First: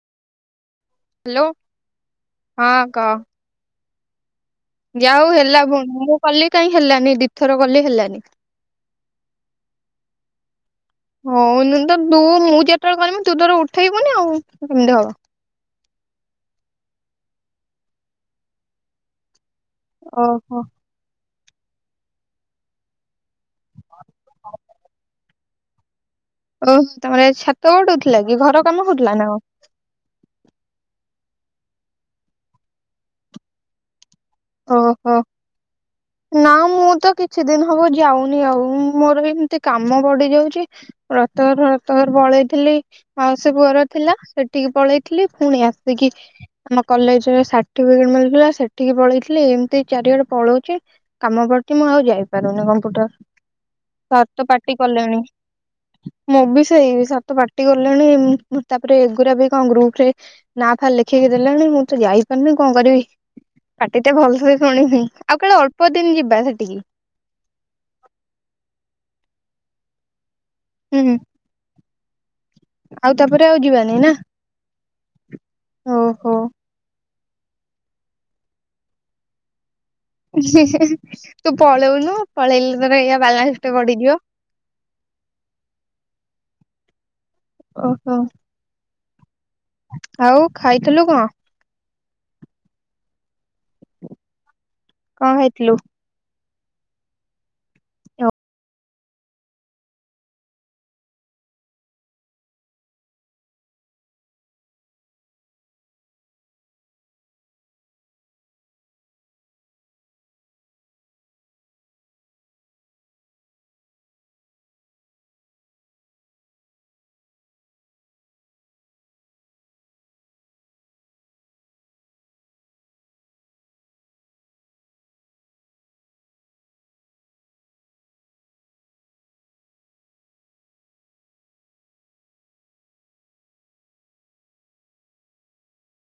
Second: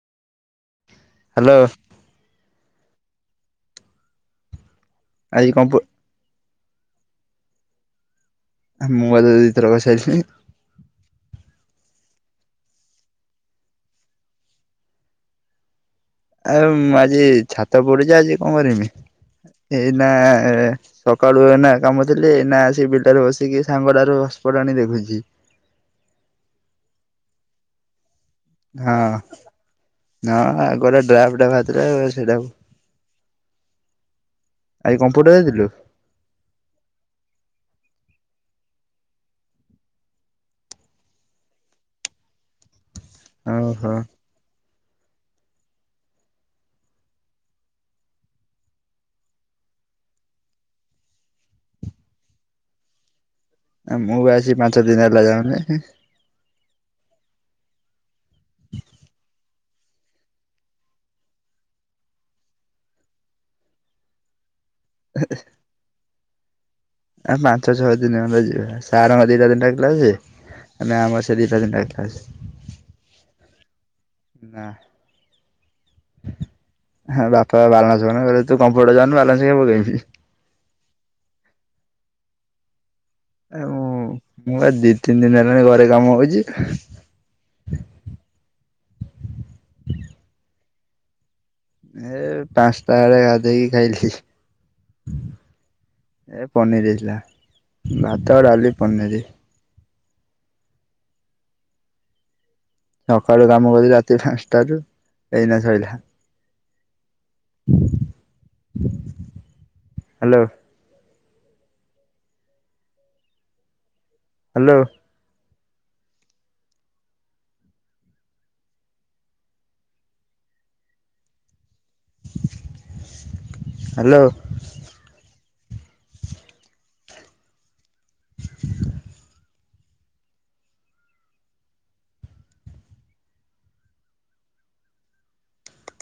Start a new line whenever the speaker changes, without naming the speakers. Hello
hello
ହଁ କହ। ଯା ହଉ
ଆଜି
ହେଲା
କଣ ପ
ମୁଁ କଲି କାହିଁ ହେଲାନି ଦି ଥର କଲି ହେଲାନି।
ମୁଁ ବା ତତେ ଦି ଥର କରି ସାଇଲିଣୀ।
ହଉନି ତ ତୁ ମୁଁ ଯେତେବେଳେ କରିବି ତୁ ତୋର ଉଠେଇବୁନି ଆଉ କେମିତି ହବ।
ଆଉ ଆଜି ଛାତ ପଡିଚି ଆଜି କଣ କରିମି ଏଇନା
ଓହୋ।
ଏ ସକାଳୁ ଏଇନା କାମ ଥିଲେ ଏଇନା ଆସିକି ବିଲଟାରେ ବସିକି ସାଙ୍ଗଟାରୁ ହସ୍ପଟ ଆଣି ଦେଖୁଛି।
ଓହୋ ତମର ଆଜି ଛାତ ପଡୁଥିଲା କି ଘର। କାମ
ହଁ
ହଉଥିଲା ନା କଣ?
ହଁ ଗୋଟେ ଡ୍ରାଫଟା ବାହାରିଥିଲା ସେଟାକୁ।
ଅ
ଆଜି
ହୋ।
କମ୍ପ୍ୟୁଟର ଯାଇଥିଲୁ
ନା ମୁଁ ତ କିଛି ଦିନ ହବ ଯାଉନି ଆଉ ମୋର ଏମିତି କାମ ପଡିି ଯାଉଚି। ବ୍ରତଘର ବ୍ରତଘର ପଳେଇଥିଲି ଆଉ ସେ ପୁଅର
ଓହୋ
ଥିଲା। ସେଠିକି ପଳେଇଥିଲି ପୁଣି ଆସିକି ଆମ କଲେଜରେ ସାର୍ଟିଫିକେଟ ମିଳୁଥିଲା ସେଠିକି ପଳେଇ ଏମିତି ଚାରିଆଡେ ପଳଉଛି କାମ ପଡୁଛି ମୁଁ ଆଉ ଯାଇପାରୁନି କମ୍ପୁଟର।
ଆ ମୁଁ ବି ଆଜି ପାଞ୍ଚ ଦିନି ହେଲା ଯାଉନି।
ମୁଁ ବି ସେଇ ସାର ତ ପାଟି ଗଲେଣି ତାପରେ ଏଗୁୁରା ବି କଣ ଗ୍ରୁପରେ। ନା ଫା ଲେଖିକି ଦେଲେଣି ମୁଁ ତ ଯାଇପାରୁିନି କଣ କରିବି। ଏତେ ଭଲ ସେ ଶୁଣିନି ଆଉ କାଳେ ଅଳ୍ପ ଦିନ ଯିବା ସେଠିକି।
ଆ ପାଞ୍ଚ ଛଅ ଦିନ ହେଲା ଯିବା ସାରଙ୍କ ଦିଟା ଦିନ ଡାକିଲା ସେ। ମାନେ
ହୁଁ
ଆମର ସେଟି ସେ ଦି ଚାର ଦିନ ଟା କ୍ଲାସ।
ଆଉ ତାପରେ ଆଉ ଯିବାନି ନା।
ନା।
ଓହୋ
ହଁ ବାପା ବାଲାନ୍ସ ପକଉନାହାନ୍ତି କହିଲେ ତୁ କମ୍ପୁଟର ଯାଉନୁ ବାଲାନ୍ସ କାଇଁ ପକେଇବି
ତୁ ପଳଉନୁ ପଳେଇଲେ ତର ଏଇଆ
ଏ
ବାଲାନ୍ସଟେ
ମୁଁ
ପଡିିଯିବ।
ମୁଁ ବା ଦି ତିନି ଦିନ ହେଲାଣି ଘରେ କାମ ହଉଜି।
ଓହୋ। ଆଉ ଖାଇଥିଲୁ କଣ?
ଏ ପାଞ୍ଚଟା ବେଳେ ଗାଧେଇକି ଖାଇଥିଲି।
କଣ ଖାଇଥିଲୁ?
ଏ ପନିର ହେଇଥିଲା ଭାତ, ଡାଲି, ପନିରି। ସକାଳୁ କାମ କଲି ରାତି ପାଞ୍ଚଟାରୁୁ ଏଇନା ସଇଲା। ହାଲୋ। ହାଲୋ। ହାଲୋ।